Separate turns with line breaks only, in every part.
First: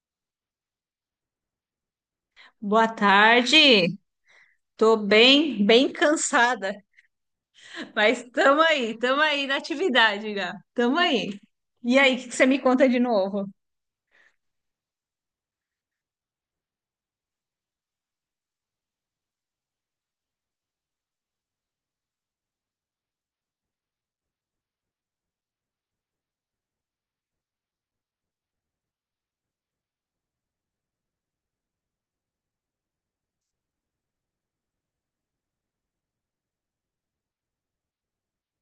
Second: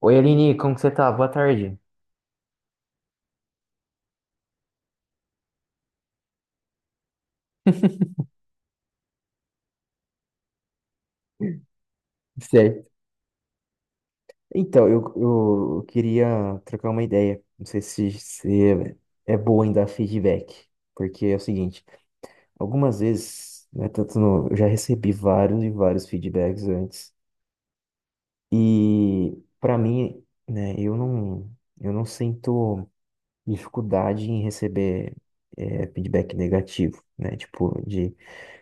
Oi, Aline, como que você tá? Boa tarde.
Boa tarde. Tô bem, bem cansada, mas tamo aí na atividade, Gá. Tamo aí. E aí, o que que você me conta
Certo.
de novo?
Então, eu queria trocar uma ideia. Não sei se é bom em dar feedback. Porque é o seguinte, algumas vezes, né, tanto no- eu já recebi vários e vários feedbacks antes. E para mim, né, eu não sinto dificuldade em receber feedback negativo, né? Tipo,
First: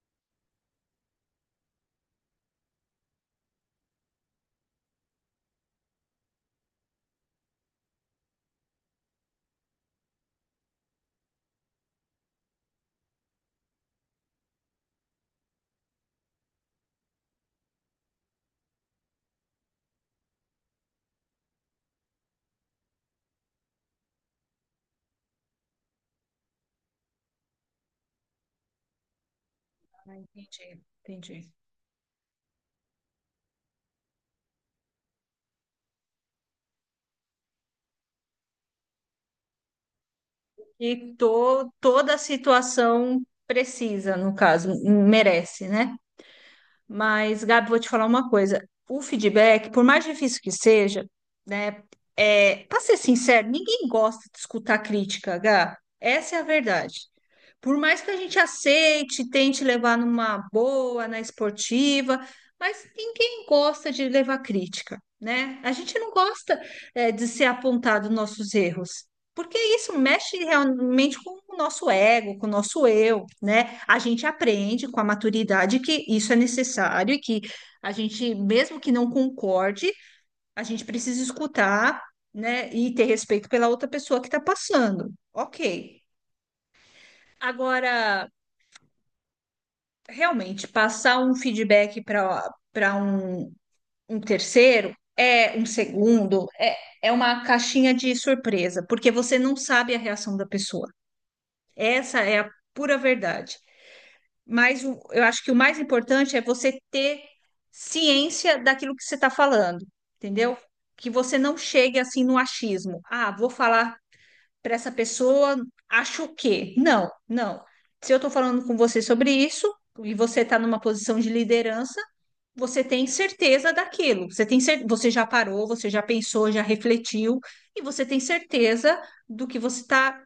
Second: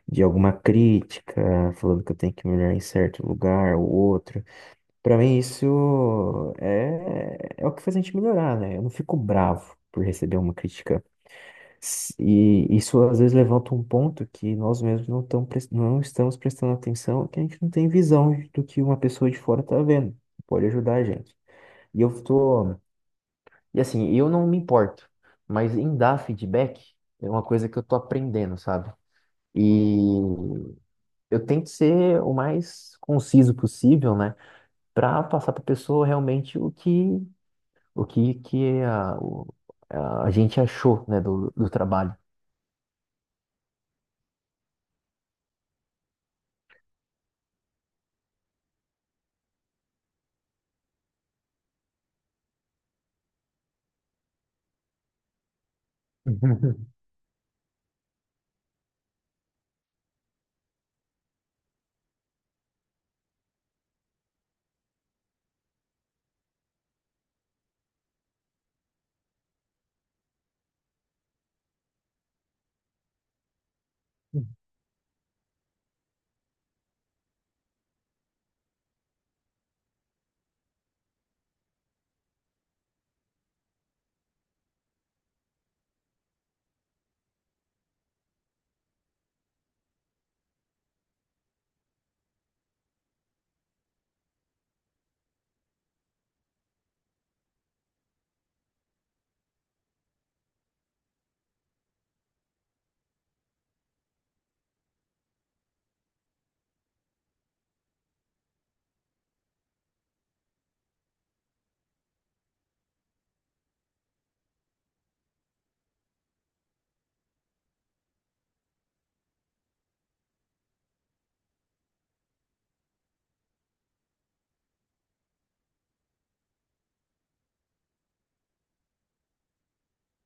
de alguma crítica, falando que eu tenho que melhorar em certo lugar ou outro. Pra mim, isso é o que faz a gente melhorar, né? Eu não fico bravo por receber uma crítica. E isso às vezes levanta um ponto que nós mesmos não estamos prestando atenção, que a gente não tem visão do que uma pessoa de fora tá vendo. Pode ajudar a gente. E eu tô. E assim, eu não me importo, mas em dar feedback é uma coisa que eu tô aprendendo, sabe?
Ah,
E
entendi,
eu
entendi.
tento ser o mais conciso possível, né? Para passar para a pessoa realmente o que a gente achou,
E
né, do
tô, toda
trabalho.
a situação precisa, no caso, merece, né? Mas, Gabi, vou te falar uma coisa. O feedback, por mais difícil que seja, né? Para ser sincero, ninguém gosta de escutar crítica, Gá. Essa é a verdade. Por mais que a gente aceite, tente levar numa boa, na esportiva, mas ninguém gosta de levar crítica, né? A gente não gosta, de ser apontado nossos erros. Porque isso mexe realmente com o nosso ego, com o nosso eu, né? A gente aprende com a maturidade que isso é necessário e que a gente, mesmo que não concorde, a gente precisa escutar, né? E ter respeito pela outra pessoa que está passando. Ok. Agora, realmente, passar um feedback para um, um terceiro é um segundo, é uma caixinha de surpresa, porque você não sabe a reação da pessoa. Essa é a pura verdade. Eu acho que o mais importante é você ter ciência daquilo que você está falando, entendeu? Que você não chegue assim no achismo. Ah, vou falar para essa pessoa, acho o quê? Não, não. Se eu estou falando com você sobre isso e você está numa posição de liderança, você tem certeza daquilo. Você já parou, você já pensou, já refletiu e você tem certeza do que você está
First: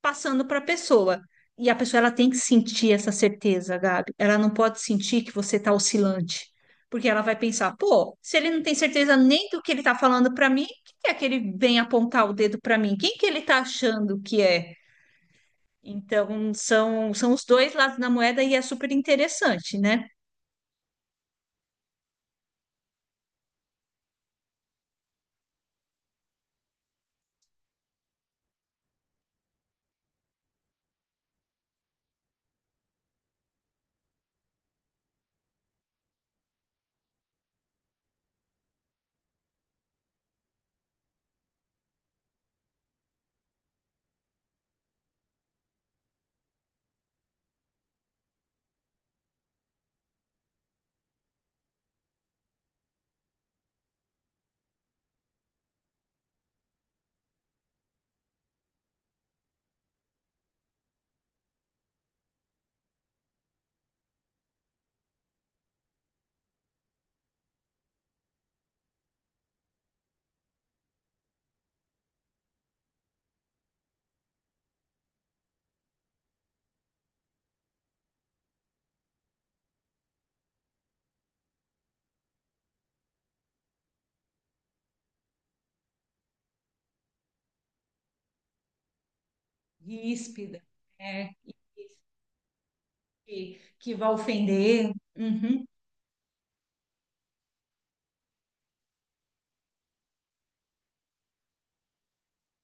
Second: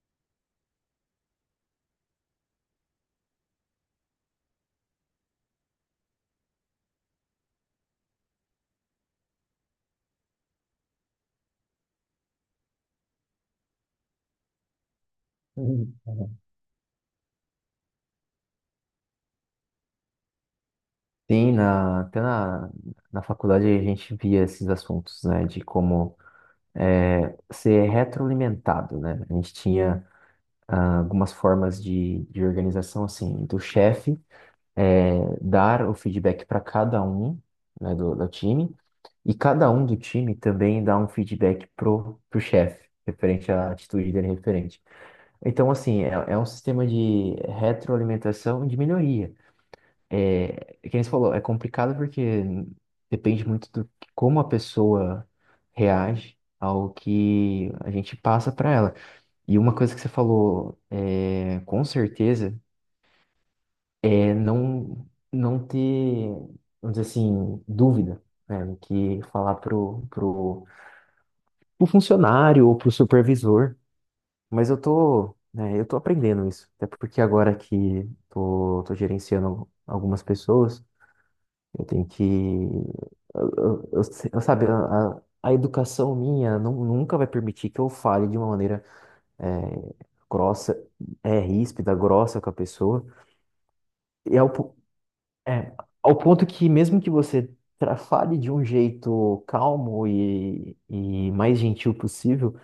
passando para a pessoa. E a pessoa ela tem que sentir essa certeza, Gabi. Ela não pode sentir que você está oscilante, porque ela vai pensar, pô, se ele não tem certeza nem do que ele está falando para mim, quem é que ele vem apontar o dedo para mim? Quem que ele está achando que é? Então, são os dois lados da moeda e é super interessante, né?
Sim, na faculdade a gente via esses assuntos, né, de como ser retroalimentado, né? A gente tinha ah, algumas formas de organização, assim, do chefe dar o feedback para cada um, né, do time, e cada um do time também dá um feedback pro chefe, referente à atitude dele, referente. Então, assim, é um sistema de retroalimentação e de melhoria. É, é que nem você falou, é complicado porque depende muito do que- como a pessoa reage ao que a gente passa para ela. E uma coisa que você falou, é, com certeza, é não ter, vamos dizer assim, dúvida, né, no que falar pro funcionário ou pro supervisor. Mas eu tô, né, eu tô aprendendo isso. Até porque agora que tô gerenciando algumas pessoas, eu tenho que. Eu se- eu sabe, a educação minha nunca vai permitir que eu fale de uma maneira é,
Ríspida,
grossa,
é,
é,
e
ríspida, grossa com a pessoa.
que vai
E
ofender. Uhum.
é, ao ponto que, mesmo que você fale de um jeito calmo e mais gentil possível,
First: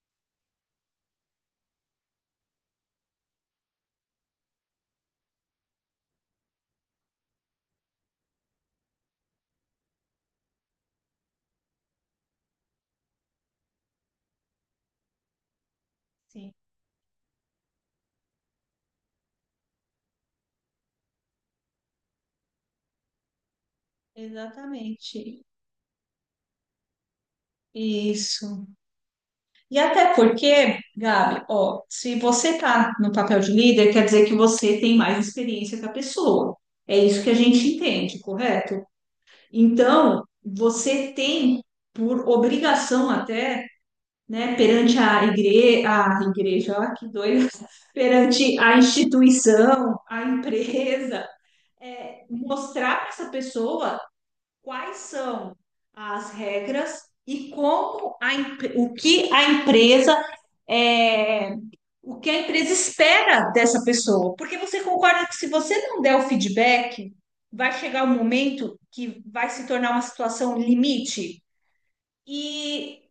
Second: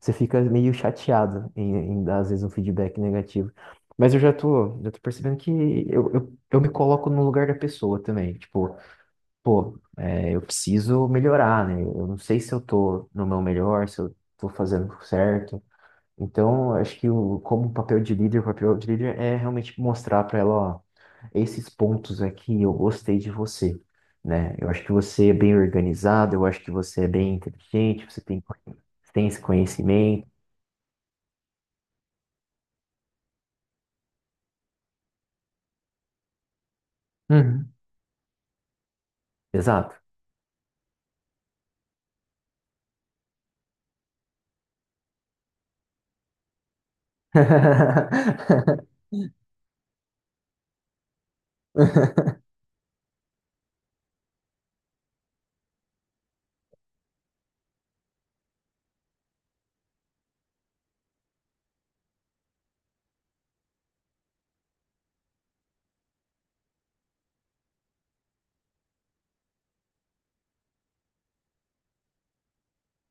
você fica meio chateado em, em dar, às vezes, um feedback negativo. Mas eu já tô percebendo que eu me coloco no lugar da pessoa também. Tipo, pô, é, eu preciso melhorar, né? Eu não sei se eu tô no meu melhor, se eu tô fazendo certo.
Sim,
Então, eu acho que como um papel de líder, o papel de líder é realmente mostrar pra ela, ó, esses pontos aqui eu gostei de você, né? Eu acho que você é
exatamente.
bem organizado, eu acho que você é bem inteligente,
Isso.
tem esse
E até
conhecimento.
porque, Gabi, ó, se você está no papel de líder, quer dizer que você tem mais experiência que a pessoa. É isso que a
Uhum.
gente entende, correto?
Exato.
Então, você tem por obrigação até, né, perante a igreja, ó, que doida, perante a instituição, a empresa, mostrar para essa pessoa quais são as regras e como o que a empresa é, o que a empresa espera dessa pessoa. Porque você concorda que se você não der o feedback, vai chegar um momento que vai se tornar uma situação limite e,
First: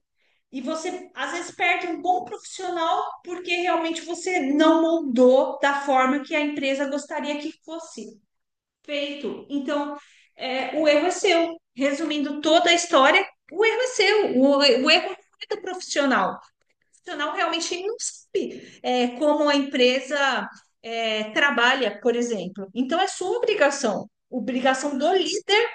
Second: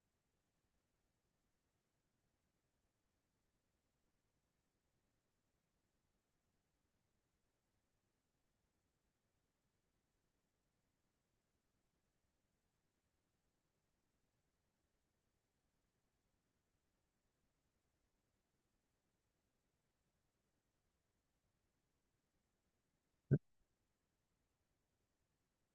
e você às vezes perde um bom profissional porque realmente você não moldou da forma que a empresa gostaria que fosse feito. Então, o erro é seu. Resumindo toda a história, o erro é seu, o erro não é do profissional. O profissional realmente não sabe como a empresa trabalha, por exemplo. Então, é sua obrigação, obrigação do líder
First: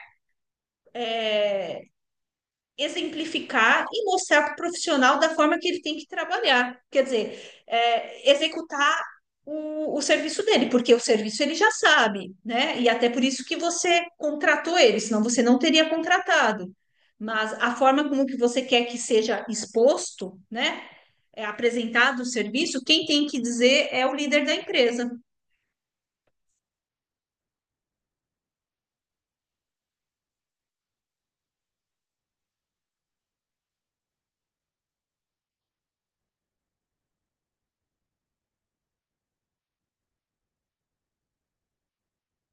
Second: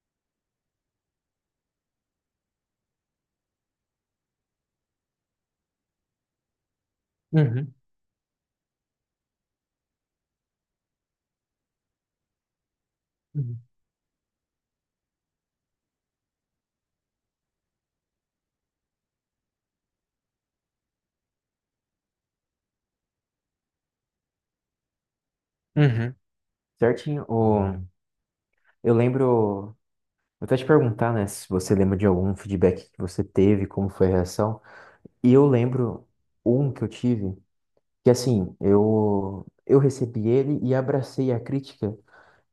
exemplificar e mostrar para o profissional da forma que ele tem que trabalhar. Quer dizer,
Uhum.
executar o serviço dele, porque o serviço ele já sabe, né? E até por isso que
Uhum.
você contratou ele, senão você não teria contratado. Mas a forma como que você quer que seja exposto, né? É apresentado o serviço, quem tem que dizer é o líder da empresa.
Uhum. Certinho. O... Eu lembro. Eu até te perguntar, né, se você lembra de algum feedback que você teve, como foi a reação. E eu lembro um que eu tive, que assim, eu recebi ele e abracei a crítica,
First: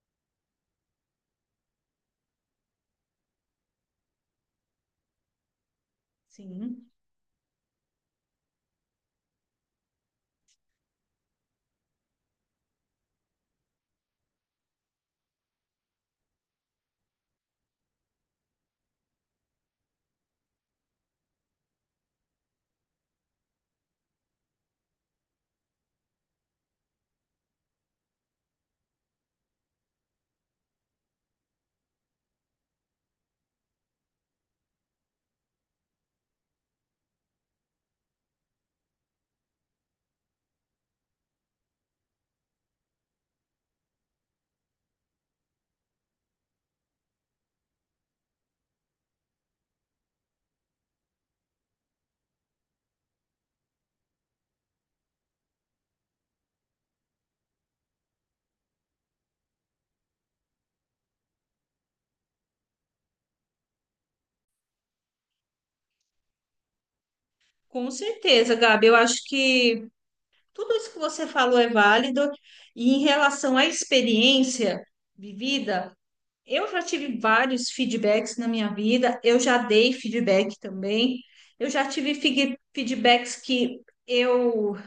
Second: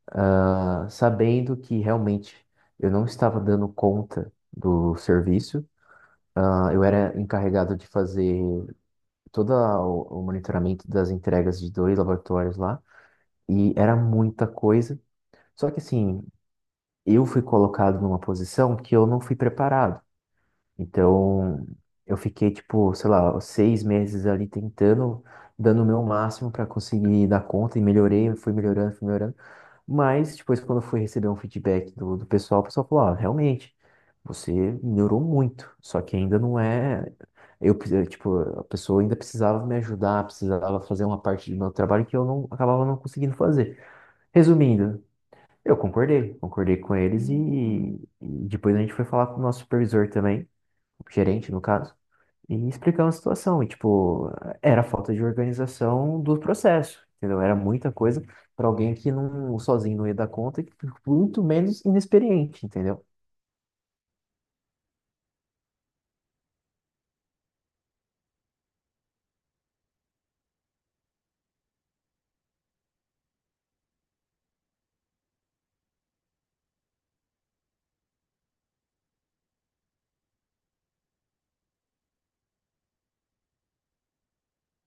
ah, sabendo que realmente eu não estava dando conta do serviço. Ah, eu
Sim,
era encarregado de fazer todo o monitoramento das entregas de 2 laboratórios lá, e era muita coisa. Só que assim, eu fui colocado numa posição que eu não fui preparado. Então, eu fiquei, tipo, sei lá, 6 meses ali tentando, dando o meu máximo para conseguir dar conta, e melhorei, fui melhorando, fui melhorando. Mas depois, quando eu fui receber um feedback do pessoal, o pessoal falou, ó, realmente, você melhorou muito, só que ainda não é... Eu, tipo, a pessoa ainda precisava me ajudar, precisava fazer uma parte do meu trabalho que eu não acabava não conseguindo fazer. Resumindo, concordei com eles e depois a gente foi falar com o nosso supervisor também, gerente no caso, e explicando a situação. E, tipo, era falta de organização do processo, entendeu? Era muita coisa para alguém que não sozinho não ia dar conta e muito menos inexperiente, entendeu?
com certeza, Gabi. Eu acho que tudo isso que você falou é válido. E em relação à experiência vivida, eu já tive vários feedbacks na minha vida, eu já dei feedback também. Eu já tive fig- feedbacks que eu,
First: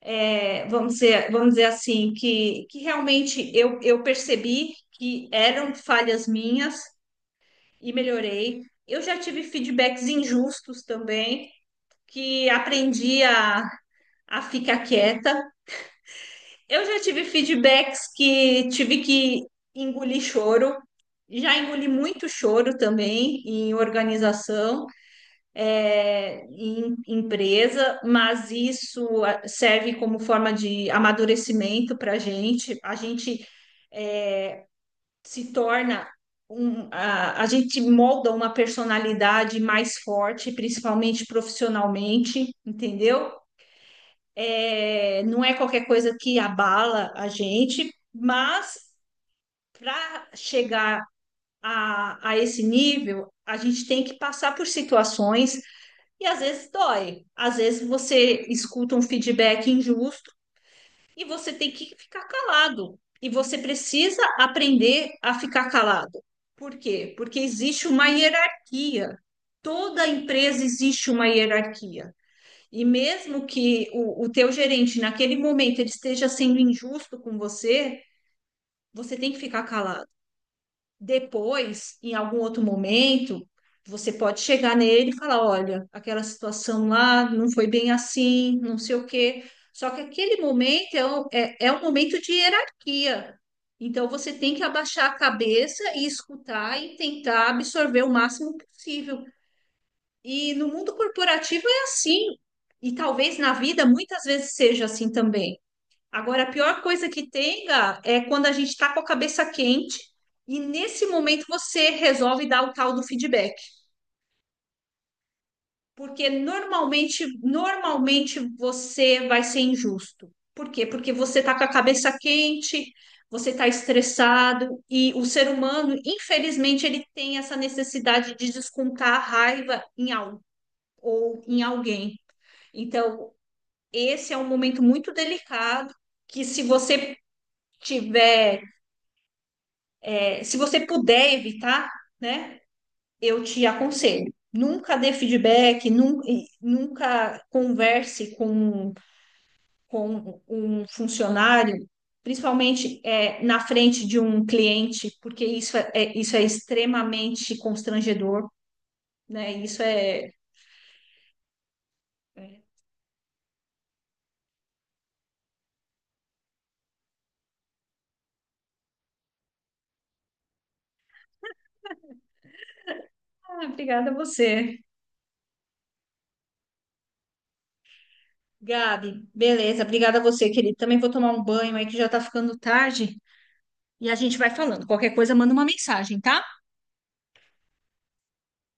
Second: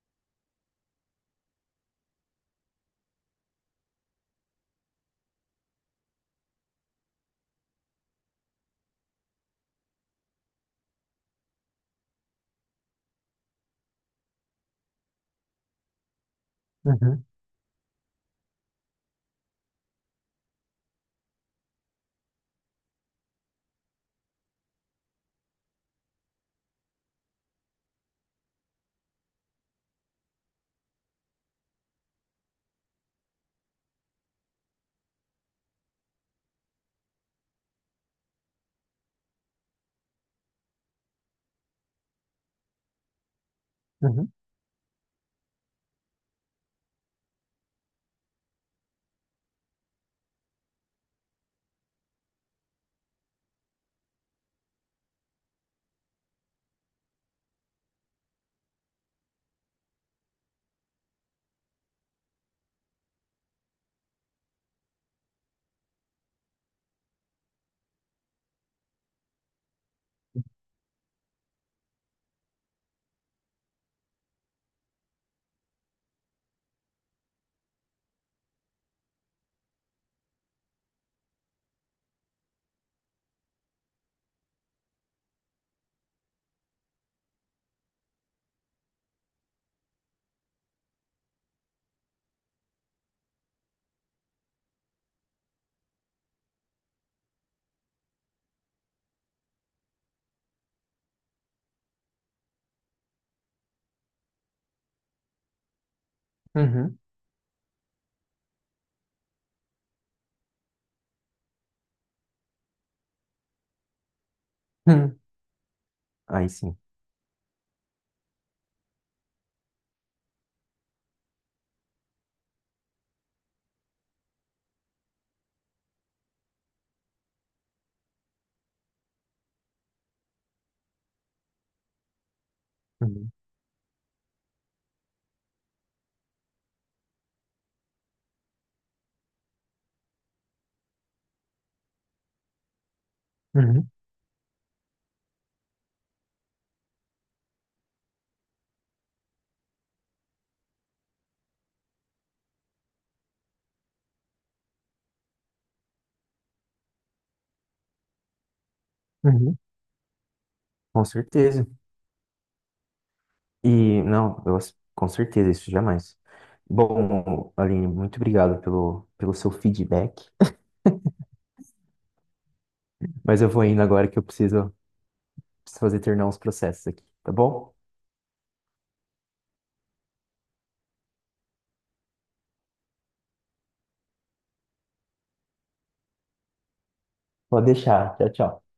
vamos dizer assim, que realmente eu percebi que eram falhas minhas e melhorei. Eu já tive feedbacks injustos também, que aprendi a ficar quieta. Eu já tive
Uhum,
feedbacks que tive que engolir choro, já engoli muito choro também em organização, em empresa, mas isso ah, serve como forma de amadurecimento para a gente. A gente se torna um, a gente molda uma personalidade mais forte, principalmente profissionalmente, entendeu?
uhum,
É, não é qualquer coisa que abala a gente, mas para chegar a esse nível, a gente tem que passar por situações e às vezes dói. Às vezes você escuta um feedback injusto e você tem que ficar calado. E você precisa aprender a ficar calado. Por quê? Porque existe uma hierarquia. Toda empresa existe uma hierarquia. E mesmo que o teu gerente, naquele momento, ele esteja sendo injusto com você, você tem que ficar calado. Depois, em algum outro momento, você pode chegar nele e falar: olha, aquela situação lá não foi bem assim, não sei o quê. Só que aquele momento é um, é um momento de hierarquia. Então, você tem que abaixar a cabeça e escutar e tentar absorver o máximo possível. E no mundo corporativo é assim. E talvez na vida muitas vezes seja assim também. Agora, a pior
uhum,
coisa que tem, Gá, é quando a gente está com a cabeça quente e nesse momento você resolve dar o tal do feedback,
uhum,
porque
aí sim,
normalmente você vai ser injusto. Por quê? Porque você está com a cabeça quente, você está estressado e o ser humano, infelizmente, ele tem essa necessidade de descontar a raiva em algo ou em alguém.
uhum,
Então, esse é um momento muito delicado que tiver se você puder evitar, né, eu te
uhum,
aconselho. Nunca dê feedback, nunca converse com um funcionário, principalmente na frente de um cliente, porque isso é extremamente constrangedor, né?
uhum. Com certeza.
É-
E não, com certeza isso jamais. Bom, Aline, muito obrigado pelo seu feedback. Mas eu vou
Ah,
indo agora
obrigada a
que eu preciso,
você.
preciso fazer terminar uns processos aqui, tá bom?
Gabi, beleza, obrigada a você, querido. Também vou tomar um banho aí que já tá ficando tarde e a gente vai falando. Qualquer coisa, manda uma mensagem, tá?
Pode deixar. Tchau, tchau.